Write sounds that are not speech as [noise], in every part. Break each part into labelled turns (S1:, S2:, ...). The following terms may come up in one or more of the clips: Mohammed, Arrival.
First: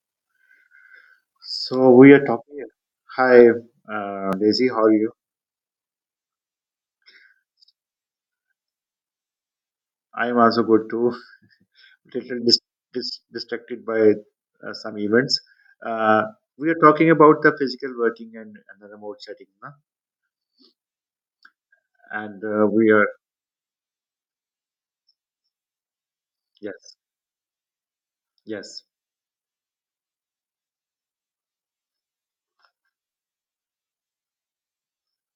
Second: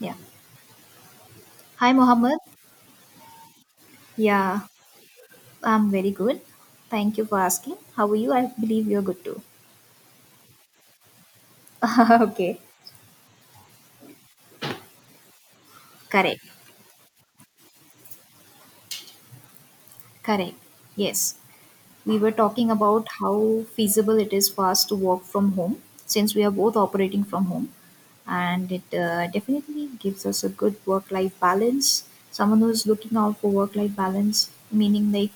S1: Yeah.
S2: So
S1: Hi,
S2: we are
S1: Mohammed.
S2: talking. Hi,
S1: Yeah,
S2: Daisy, how are you?
S1: I'm very good. Thank you for asking. How are you? I believe you're good too.
S2: I'm also good too. Little
S1: [laughs] Okay.
S2: distracted by some events. Uh,
S1: Correct.
S2: we are talking about the physical working and the remote setting, na?
S1: Correct. Yes. We were
S2: And
S1: talking
S2: we
S1: about
S2: are
S1: how feasible it is for us to work from home, since we are both
S2: yes,
S1: operating from home, and
S2: yes,
S1: it definitely gives us a good work life balance. Someone who's looking out for work life balance, meaning, like,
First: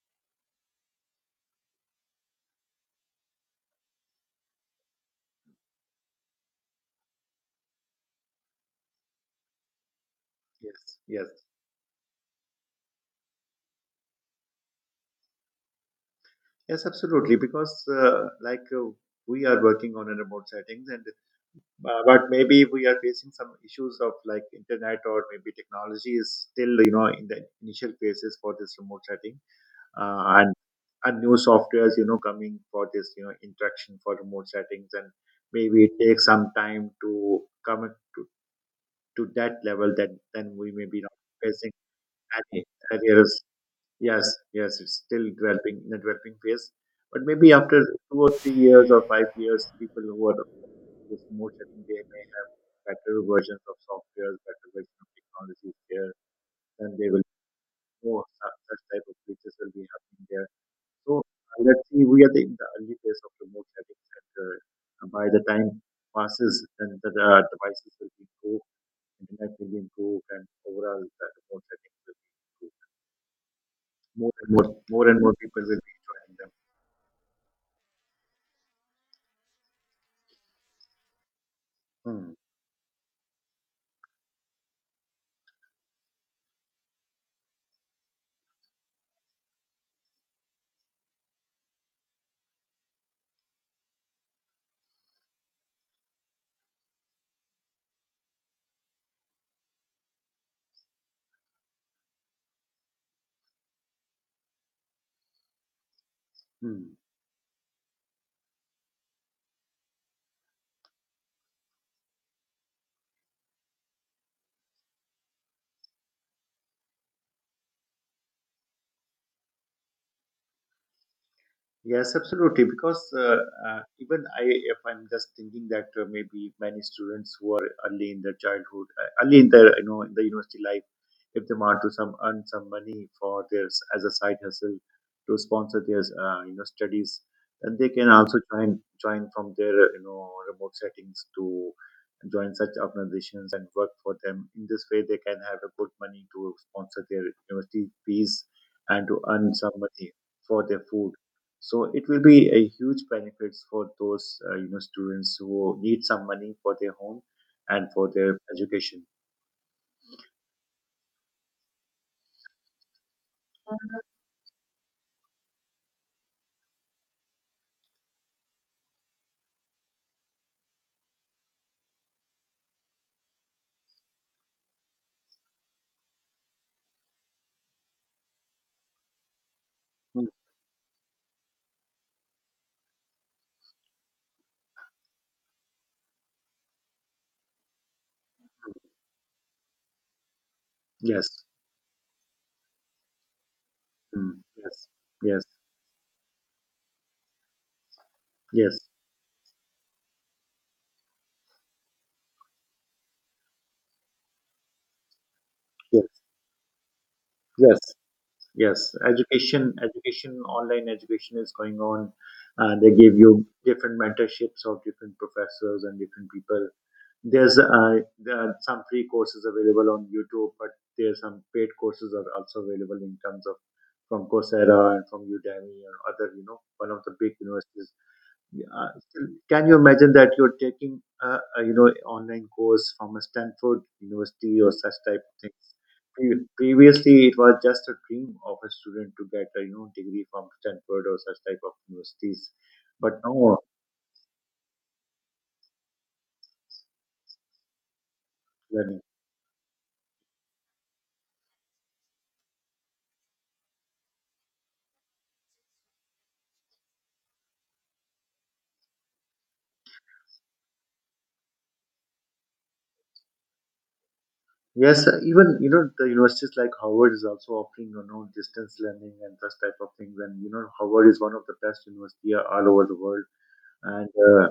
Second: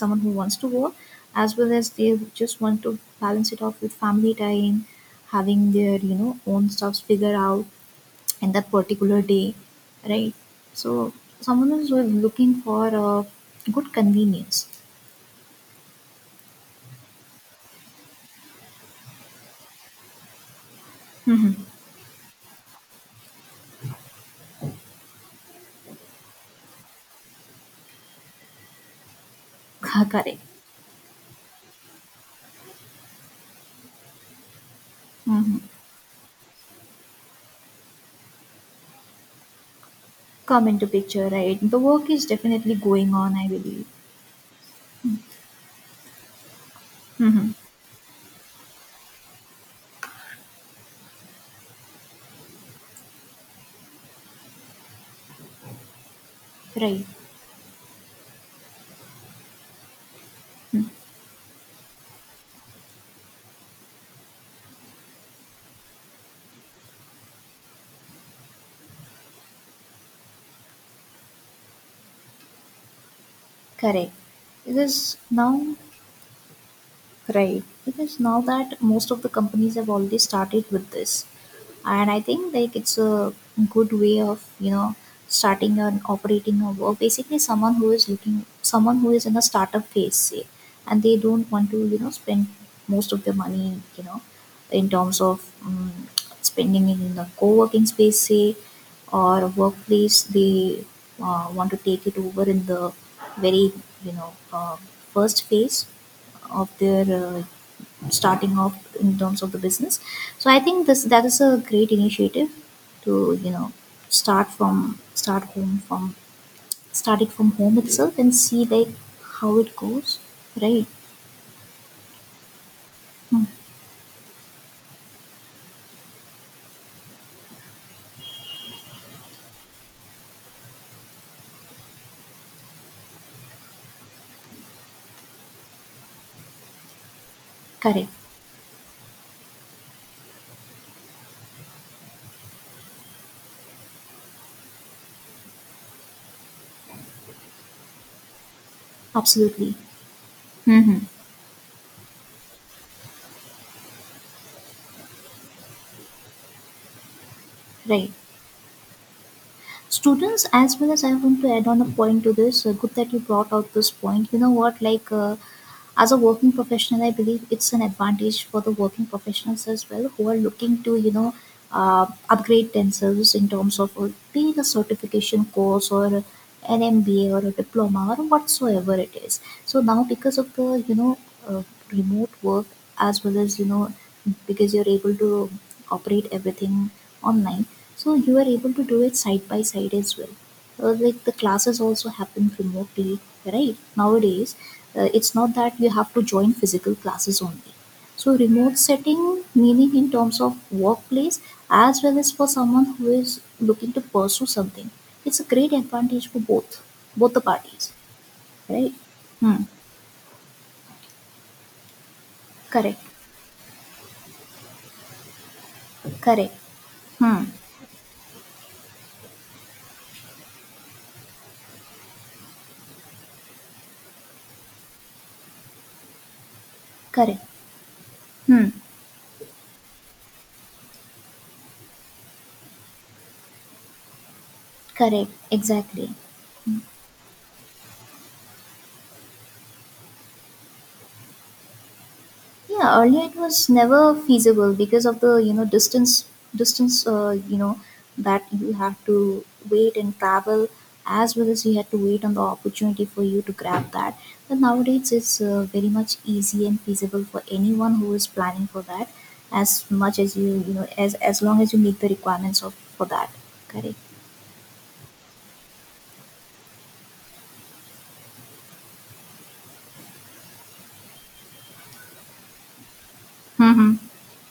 S1: someone who wants to work as well as they just want to balance it off with family time, having their own stuffs figured out in that particular day, right? So
S2: yes, yes,
S1: someone is looking for a good convenience.
S2: yes, absolutely. Because we are working on a remote settings, and
S1: [laughs]
S2: but maybe we are facing some issues of like internet or maybe technology is still you know in the initial phases for this remote setting.
S1: Correct.
S2: uh, and and new softwares you know coming for this you know interaction for remote settings, and
S1: Mhm.
S2: maybe it takes some time to come at- to, to that level that then
S1: Come
S2: we
S1: into
S2: may be not
S1: picture, right?
S2: facing
S1: The work is
S2: any
S1: definitely going
S2: barriers.
S1: on, I believe.
S2: Yes, yes, it's still developing in the developing phase, but maybe
S1: Mhm.
S2: after 2 or 3 years or 5 years people who are this remote setting they may have better versions of software, better versions of technologies there, then
S1: Right.
S2: they will know such, such type of features will be happening there.
S1: Hmm.
S2: So let's see, we are in the early phase of remote settings, and by the time passes, then the devices will be improved, internet will be improved, and overall the remote settings will be improved.
S1: Correct.
S2: More
S1: Because
S2: and more people will
S1: now,
S2: be joining them.
S1: right. Because now that most of the companies have already started with this. And I
S2: Hmm.
S1: think, like, it's a good way of, starting and operating a work, basically. Someone who is looking, someone who is in a startup phase, say, and they don't want to spend most of their money, in terms of spending it in the co-working space, say, or a workplace. They want to take it over in the very, you know uh, first phase of
S2: Hmm.
S1: their starting off in terms of the business. So I think this, that is a great initiative to, you know start from start home from start it from home itself and see, like, how it goes. Right.
S2: Yes, absolutely. Because
S1: Hmm.
S2: even I, if I'm just thinking that maybe many students who are early in their childhood, early in their you know in the university life, if they want to some earn some money for their as a side hustle to sponsor their you know studies, then they can
S1: Correct.
S2: also join from their you know remote settings to join such organizations and work for them. In this way, they can have a good money to sponsor their university fees and to earn some
S1: Absolutely.
S2: money for their
S1: Mm-hmm.
S2: food. So it will be a huge benefits for those you know students who need some money for their home and for
S1: Right.
S2: their education.
S1: Students, as well as, I want to add on a point to this. Good that you brought out this point. You know what, as a working professional, I believe it's an advantage for the working professionals as well, who are looking to, upgrade themselves in terms of being a certification course or an MBA or a diploma or whatsoever it is. So now,
S2: Mm,
S1: because of the, uh, remote work, as well as, because you're able to operate everything online, so you are able to do it side by side as well. Like, the
S2: yes.
S1: classes also happen remotely, right,
S2: Mm,
S1: nowadays.
S2: yes.
S1: It's
S2: Yes.
S1: not that you have to join physical classes only. So, remote
S2: Yes.
S1: setting, meaning, in terms of workplace as well as for someone who is looking to pursue something, it's a great
S2: Yes.
S1: advantage for both, both the
S2: Yes.
S1: parties,
S2: Yes.
S1: right. Hmm.
S2: Education, education, online education is going on. They
S1: Correct.
S2: give you different mentorships of different professors and different
S1: Correct.
S2: people.
S1: Hmm.
S2: There are some free courses available on YouTube, but there are some paid courses are also available in terms of from Coursera and from Udemy and other, you know, one of the big
S1: Correct.
S2: universities. Yeah,
S1: Hmm.
S2: Can you imagine that you're taking a, you know, online course from a Stanford University or such type
S1: Correct.
S2: of things?
S1: Exactly.
S2: Previously, it was just a dream of a student to get a you know degree from Stanford or such type of universities,
S1: Yeah,
S2: but
S1: earlier it
S2: now
S1: was never feasible because of the, distance. distance uh, you know that you have
S2: learning.
S1: to wait and travel, as well as you had to wait on the opportunity for you to grab that. But nowadays it's very much easy and feasible for anyone who is planning for that, as much as you, you know as long as you meet the requirements of for that. Correct.
S2: Yes, even you know the universities like Howard is also offering you know distance learning and such type of things, and you know Howard is one of the best university all over the world,
S1: Mm-hmm.
S2: and uh,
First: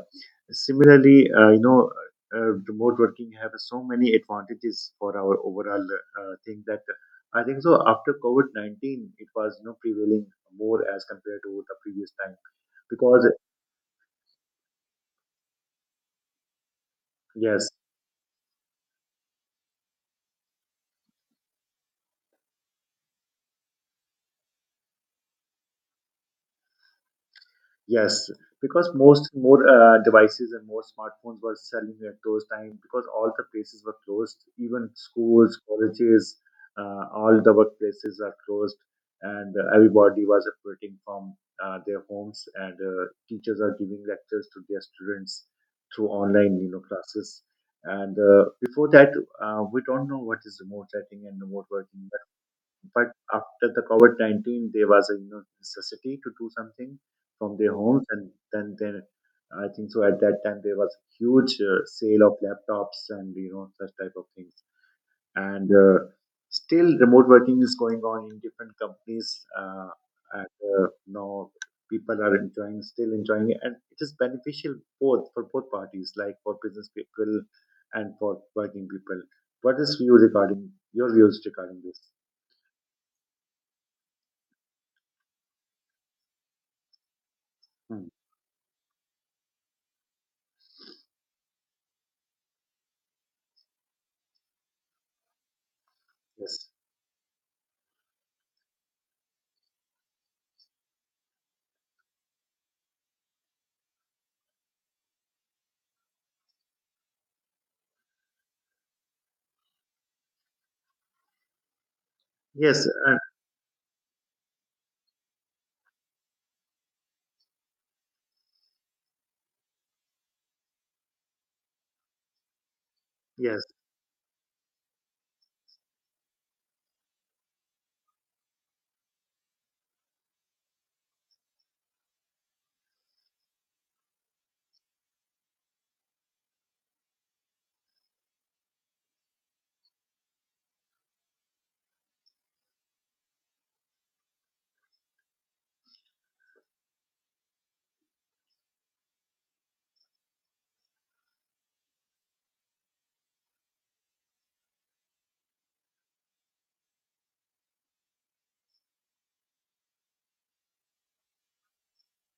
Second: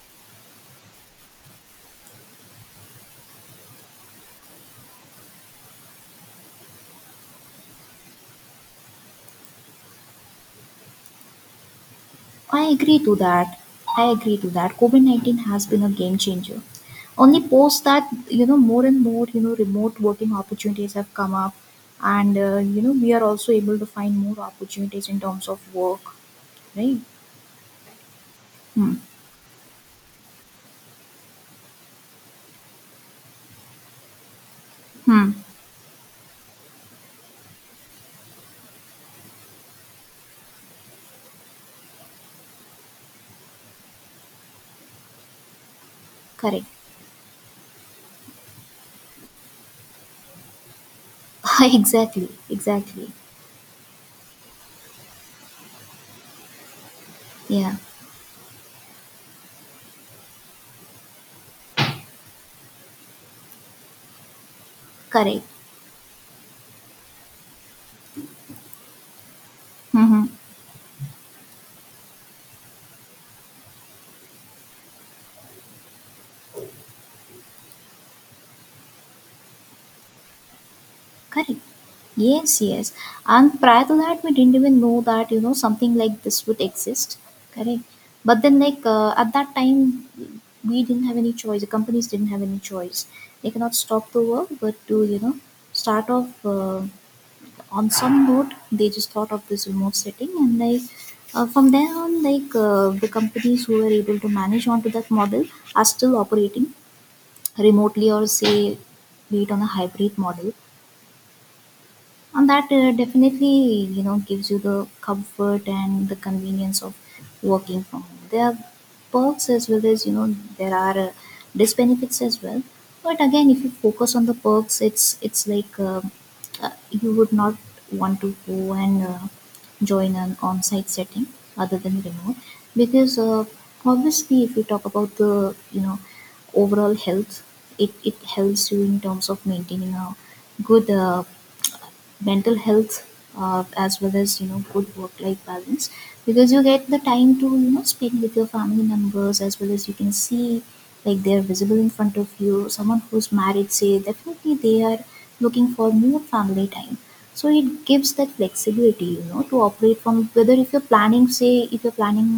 S2: similarly uh, you know remote working have so many advantages for our overall thing that I think so after covid-19 it was you know prevailing more as compared to the previous time.
S1: I agree to
S2: Because
S1: that. I agree to that. COVID COVID-19 has been a game changer. Only
S2: yes,
S1: post that, you know, more and more, you know, remote working opportunities have come up. And, we are also able to find more opportunities in terms of work, right?
S2: yes, because
S1: Hmm.
S2: most more devices and more smartphones were selling at those times because all the places were closed, even
S1: Hmm.
S2: schools, colleges, all the workplaces are closed, and everybody was operating from their homes, and teachers are giving lectures to their students through online,
S1: Correct.
S2: you know, classes. And before that, we don't know what is remote setting and
S1: [laughs]
S2: remote working.
S1: Exactly. Exactly.
S2: But after the COVID 19, there was a you know necessity to do something from their
S1: Yeah.
S2: homes, and then I think so. At that time, there was huge sale of laptops and you know such type of things,
S1: Correct.
S2: and still remote working is going on in different companies.
S1: Mm-hmm.
S2: And Now people are enjoying, still enjoying it, and it is beneficial both for both parties, like for business people and for working people. What is view regarding your views
S1: Correct.
S2: regarding this?
S1: Yes, yes. And prior to that, we didn't even know that, you know, something like this would exist. Correct.
S2: Hmm.
S1: But then, like, at that time, we didn't have any choice. The companies didn't have any choice. They cannot stop the work, but to, you know, start off
S2: Yes.
S1: on some note, they just thought of this remote setting. And, like, from there on, like, the companies who were able to manage onto that model are still operating remotely, or, say, be it on a hybrid model, and that
S2: Yes, and
S1: definitely, you know, gives you the comfort and the convenience of working from home. There are perks, as well as, you know, there are disbenefits as well. But again,
S2: yes,
S1: if you focus on the perks, it's like, you would not want to go and join an on-site setting other than remote, because obviously, if we talk about the, overall health, it helps you in terms of maintaining a good, mental health, as well as, you know, good work life balance, because you get the time to speak with your family members, as well as you can see, like, they are visible in front of you. Someone who's married, say, definitely they are looking for more family time. So it gives that flexibility, to operate from, whether if you're planning, say, if you're planning,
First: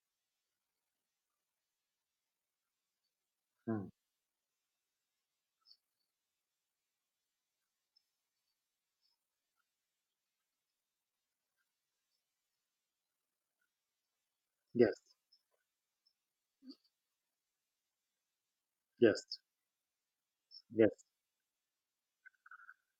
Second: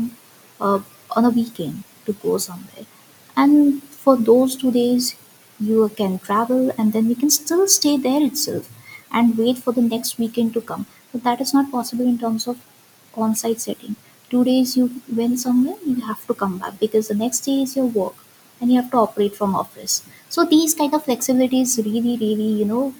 S1: uh, on a weekend to go somewhere, and
S2: mm,
S1: for those 2 days you can travel and then you can still stay there itself and wait for the next weekend to come. But that is not possible in terms of on-site setting. 2 days
S2: yes,
S1: you went somewhere, you have to come back because the next day is your work and you have to
S2: yes,
S1: operate from office. So these
S2: yes,
S1: kind of flexibilities really, really, you know,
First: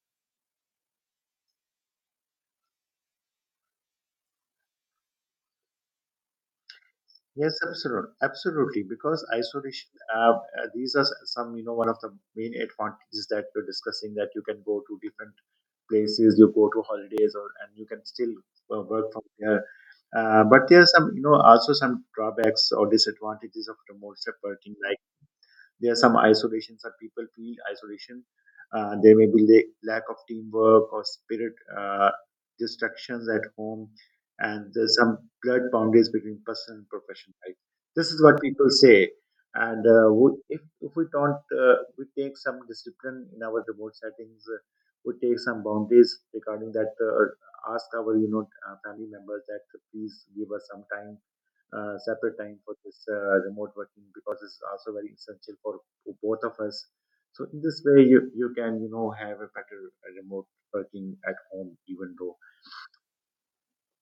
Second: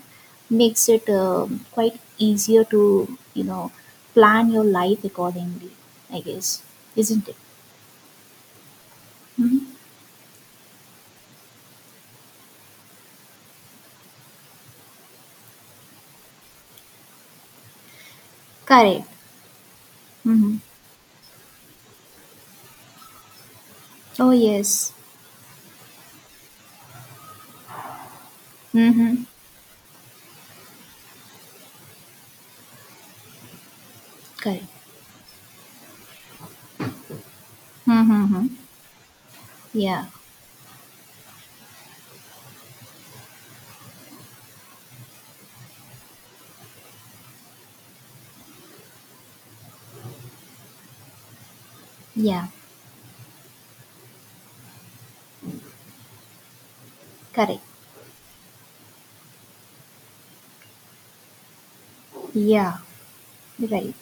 S1: makes it quite easier to, you know, plan your life accordingly, I guess. Isn't it?
S2: yes, absolutely, absolutely. Because
S1: Hmm.
S2: isolation, uh, uh, these are some, you know, one of the main advantages that you're discussing that you can go to different places, you go to holidays, or and you can still
S1: Correct.
S2: work from there.
S1: Hmm.
S2: But there are some, you know, also some drawbacks or disadvantages of remote
S1: Oh,
S2: separating.
S1: yes.
S2: There are some isolations that people feel isolation. There
S1: Hmm.
S2: may be lack of teamwork or spirit, distractions at home,
S1: Correct.
S2: and there's some blurred boundaries between personal and professional life. This is what
S1: Hmm.
S2: people say. And
S1: Yeah.
S2: if we don't, we take some discipline in our remote settings, we take some boundaries regarding that, ask our, you know, family members that please give us some time, separate
S1: Yeah.
S2: time for this remote working because it's also very essential for both of us. So
S1: Correct.
S2: in this way, you can you know have a better remote working at home, even though.
S1: Yeah. Right.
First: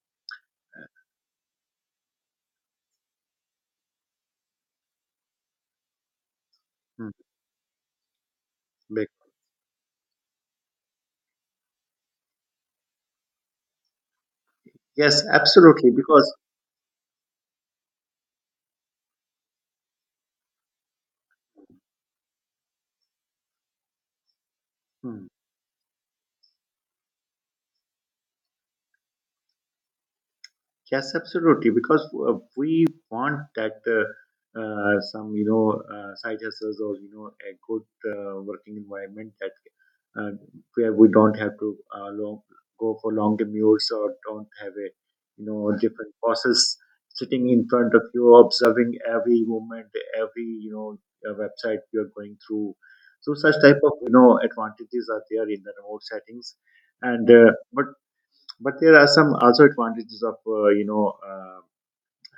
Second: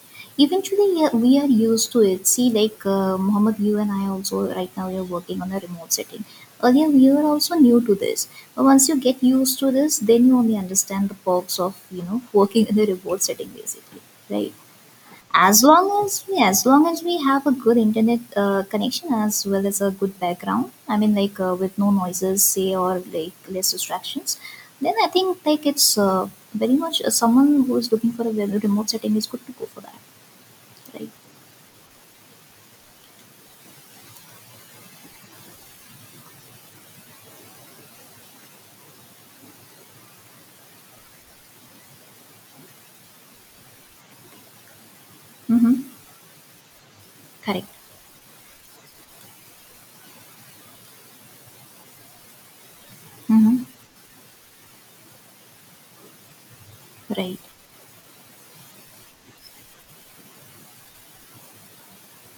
S2: uh,
S1: Eventually, we are used to it. See, like, Mohammed, you and I also, right now, we are working on a remote setting. Earlier, we
S2: hmm,
S1: were also new to this. But once you
S2: make-
S1: get used to this, then you only understand the perks of, working in a remote setting, basically. Right.
S2: Yes, absolutely. Because
S1: As long as we have a good internet connection, as well as a good background. I mean, like, with no noises, say, or, like, less distractions, then I think, like, it's very much, someone who is looking for a very remote setting is good to go for that.
S2: yes,
S1: Right.
S2: absolutely. Because we want that some you know side hustles or you know a good working environment that uh, where we don't have to go for long commutes or don't have a you know
S1: Mm-hmm.
S2: different bosses sitting in
S1: Correct.
S2: front of you observing every movement, every you know website you are going through. So such
S1: Mm-hmm.
S2: type of you know advantages are there in the remote settings, and
S1: Right.
S2: but there are some also advantages of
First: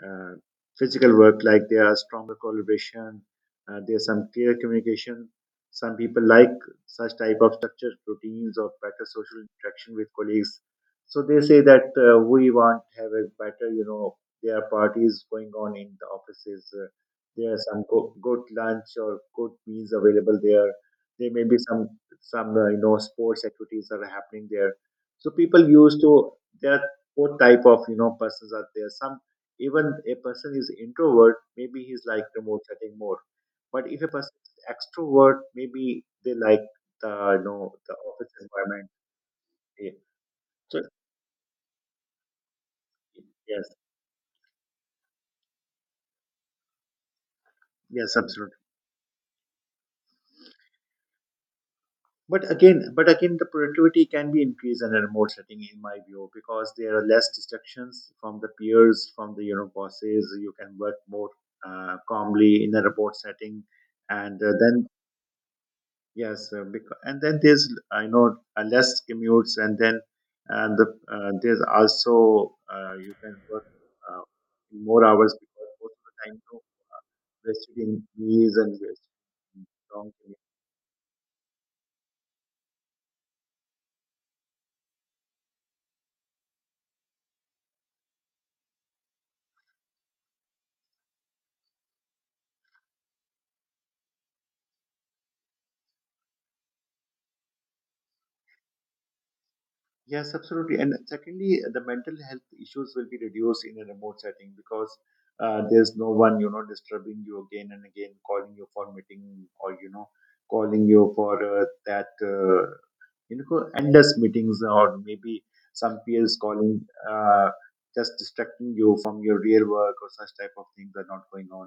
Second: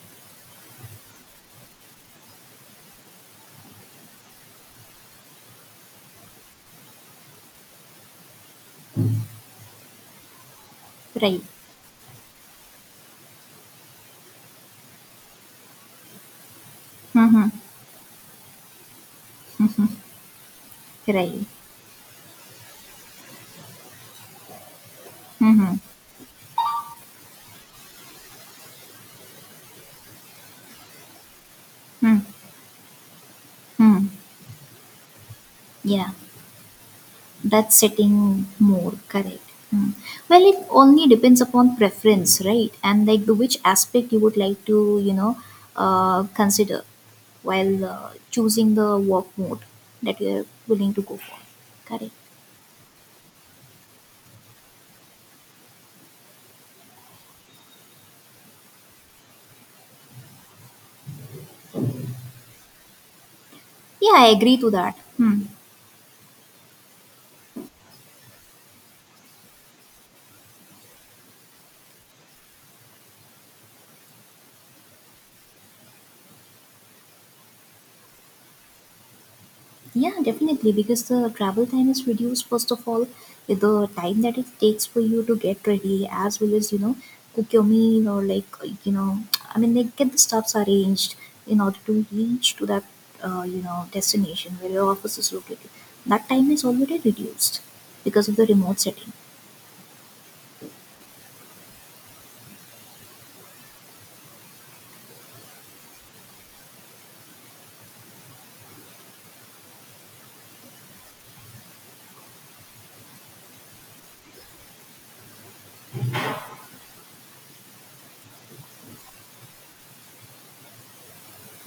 S2: uh, physical work, like there are stronger collaboration, there's some clear communication, some people like such type of structured routines or better social interaction with colleagues. So they
S1: Right.
S2: say that we want to have a better you know there are parties going on in the offices,
S1: Mm-hmm.
S2: there are some good lunch or good meals
S1: Mm-hmm.
S2: available there, there
S1: Right.
S2: may be some you know sports activities that are happening there. So people
S1: Mm-hmm.
S2: used to there are both type of you know persons are there. Some even a person is introvert, maybe he's like remote setting more. But if
S1: Mm-hmm.
S2: a person is extrovert, maybe
S1: Yeah.
S2: they like the you
S1: That
S2: know the office
S1: setting
S2: environment.
S1: more, correct.
S2: Yeah.
S1: Mm. Well, it
S2: So
S1: only depends upon preference, right? And, like, the which
S2: yes,
S1: aspect you would like to, consider while
S2: yes, absolutely.
S1: choosing the work mode that you are willing to go for. Correct.
S2: But again, the productivity can be increased in a remote setting, in my view, because there are less distractions from the peers, from the you know bosses. You can work more calmly in a remote setting,
S1: Yeah, I
S2: and uh,
S1: agree to
S2: then
S1: that. Hmm.
S2: yes, because, and then there's I know less commutes, and and the, there's also you can work uh, more hours because most of the time you know, uh, we're sitting meals and we're sitting long
S1: Yeah,
S2: commute.
S1: definitely, because the travel time is reduced, first of all, with the time that it takes for you to get ready, as well as, you know, cook your meal, or, like, you know, I mean, like, get the stuffs arranged in order to reach to that, destination where your office is located. That time is already reduced because of the remote setting.
S2: Yes, absolutely. And secondly, the mental health issues will be reduced in a remote setting because there's no one you know disturbing you again and again, calling you for meeting or you know calling you for that. You know endless meetings or maybe some peers calling, uh, just distracting you from your real work or such type of things are not going on.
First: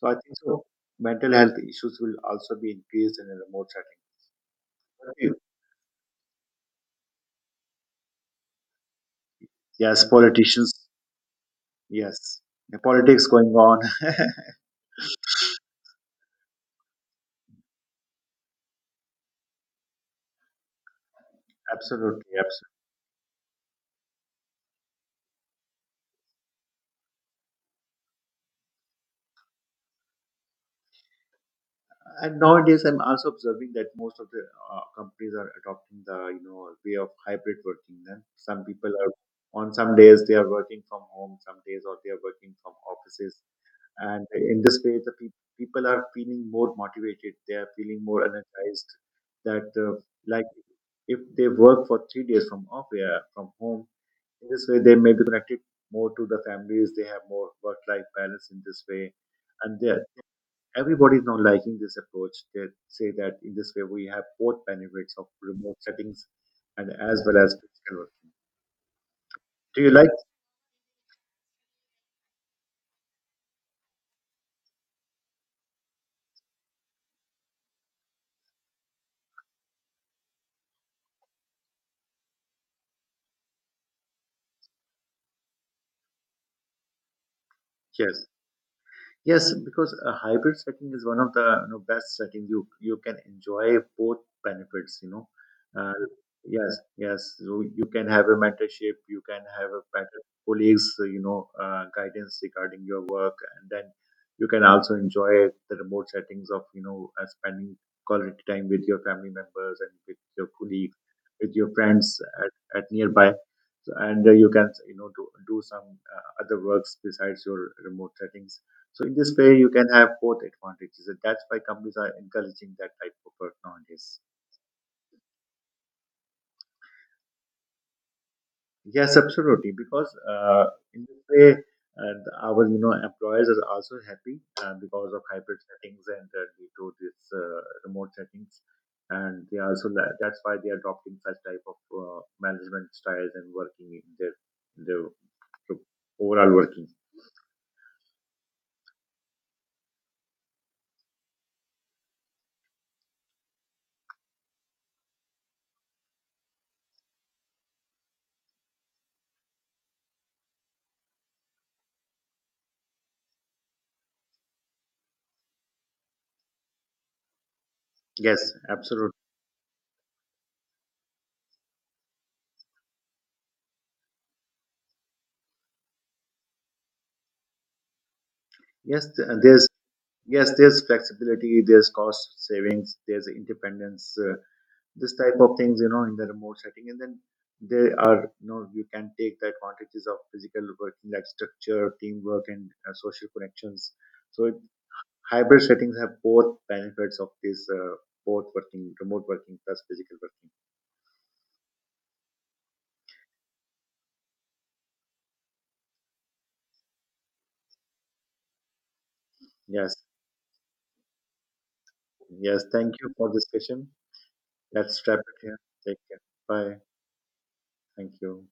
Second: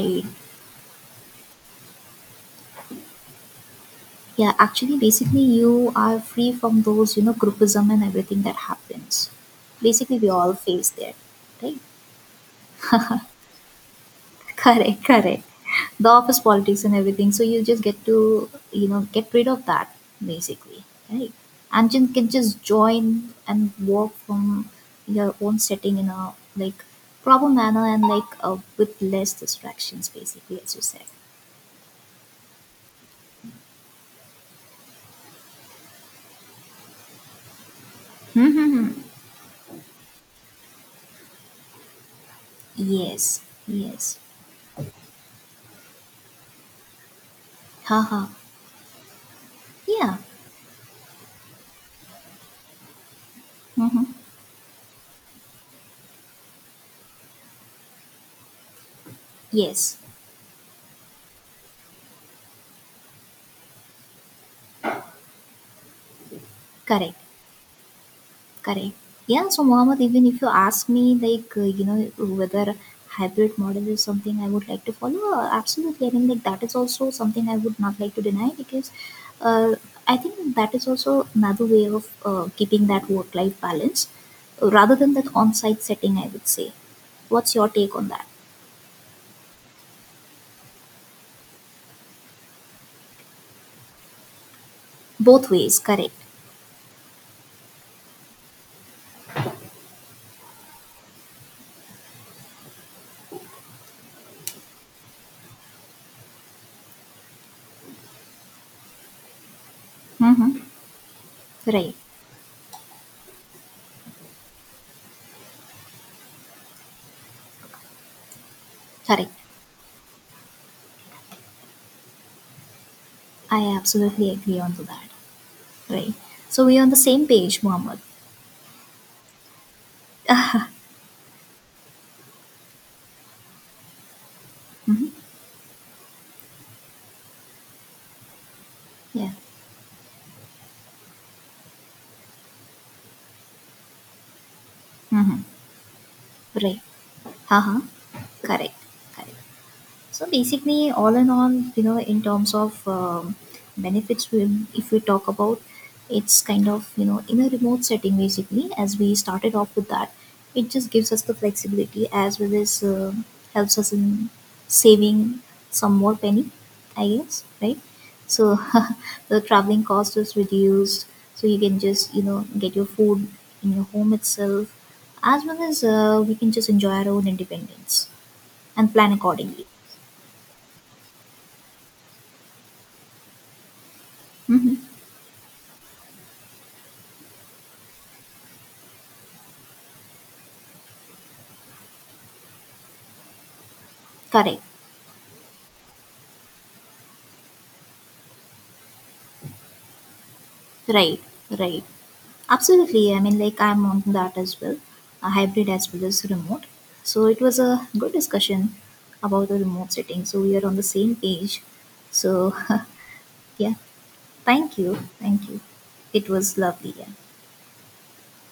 S2: So I think so mental health issues will also be increased in a remote setting.
S1: Yeah, actually,
S2: What do you-
S1: basically, you are free from those, you know, groupism and everything that happens.
S2: yes,
S1: Basically, we all
S2: politicians,
S1: face that, right?
S2: yes, the politics going on.
S1: Correct. Correct. The office politics and everything, so you just get to, get rid of that, basically. Right.
S2: [laughs]
S1: And you can
S2: Absolutely,
S1: just
S2: absolutely.
S1: join and work from your own setting in a, like, proper manner, and, like, with less distractions, basically, as you said.
S2: And nowadays I'm also observing that most of the companies are adopting the you know way of hybrid working, then some
S1: Mm-hmm.
S2: people are on some days they are working from home, some days or they are working from offices,
S1: Yes. Yes.
S2: and in this way the peop people are feeling more motivated, they are feeling
S1: Haha.
S2: more energized that
S1: Yeah.
S2: like if they work for 3 days from off, yeah, from home.
S1: Mm-hmm.
S2: In this way they may be connected more to the families, they have more work life balance in this way, and they
S1: Yes.
S2: everybody is now liking this approach. They say that in this way we have both benefits of remote settings and
S1: Correct.
S2: as well as physical working.
S1: Correct. Yeah, so
S2: Do you
S1: Mohammed,
S2: like?
S1: even if you ask me, like, whether hybrid model is something I would like to follow, absolutely. I mean, like, that is also something I would not like to deny, because uh, I think that is also another way of keeping that work life balance, rather than that on site setting, I would say. What's your take on that?
S2: Yes. Yes, because a hybrid setting is one of the you know best settings. You can enjoy both benefits. You know,
S1: Both ways,
S2: uh,
S1: correct.
S2: yes, yes. So you can have a mentorship. You can have a better colleagues. You know, guidance regarding your work, and then you can also enjoy the remote settings of you know spending quality time with your family members and with your
S1: Mm-hmm.
S2: colleagues, with your
S1: Right,
S2: friends at nearby. So, and you can you know do some other works besides your remote settings. So in
S1: correct.
S2: this way, you can have both advantages, and that's why companies are encouraging that type of work
S1: I
S2: nowadays.
S1: absolutely agree on to that. Right. So we are on the same page, Mohammed.
S2: Yes, absolutely, because
S1: [laughs]
S2: in this way, our you know employers are also happy
S1: Hmm.
S2: because of hybrid settings and due to this remote settings,
S1: Yeah.
S2: and they also that's why they are adopting such type of management styles and working in their
S1: Hmm.
S2: overall
S1: Right.
S2: working.
S1: Haha. Correct. Correct. So basically, all in all, you know, in terms of, benefits, if we talk about, it's kind of, in a remote setting, basically. As we started off with that, it just gives us the flexibility, as well as helps us in saving some more penny, I guess, right?
S2: Yes,
S1: So
S2: absolutely.
S1: [laughs] the traveling cost is reduced, so you can just, get your food in your home itself, as well as we can just enjoy our own independence and
S2: Yes,
S1: plan
S2: th- and there's
S1: accordingly.
S2: yes there's flexibility, there's cost savings, there's independence,
S1: Mhm.
S2: this type of things you know in the remote setting. And then there are you know you can take the advantages of physical working like structure teamwork and social connections. So it,
S1: Correct.
S2: hybrid settings have both benefits of this both working remote working plus physical working.
S1: Right. Right. Absolutely. I mean, like, I'm on that as well, a hybrid as well as remote. So it was a good discussion about the remote
S2: Yes,
S1: setting. So we are on the same page. So
S2: yes, thank you for this
S1: [laughs] yeah,
S2: session.
S1: thank
S2: Let's
S1: you,
S2: wrap it
S1: thank
S2: here.
S1: you.
S2: Take care.
S1: It was
S2: Bye.
S1: lovely. Yeah.
S2: Thank you.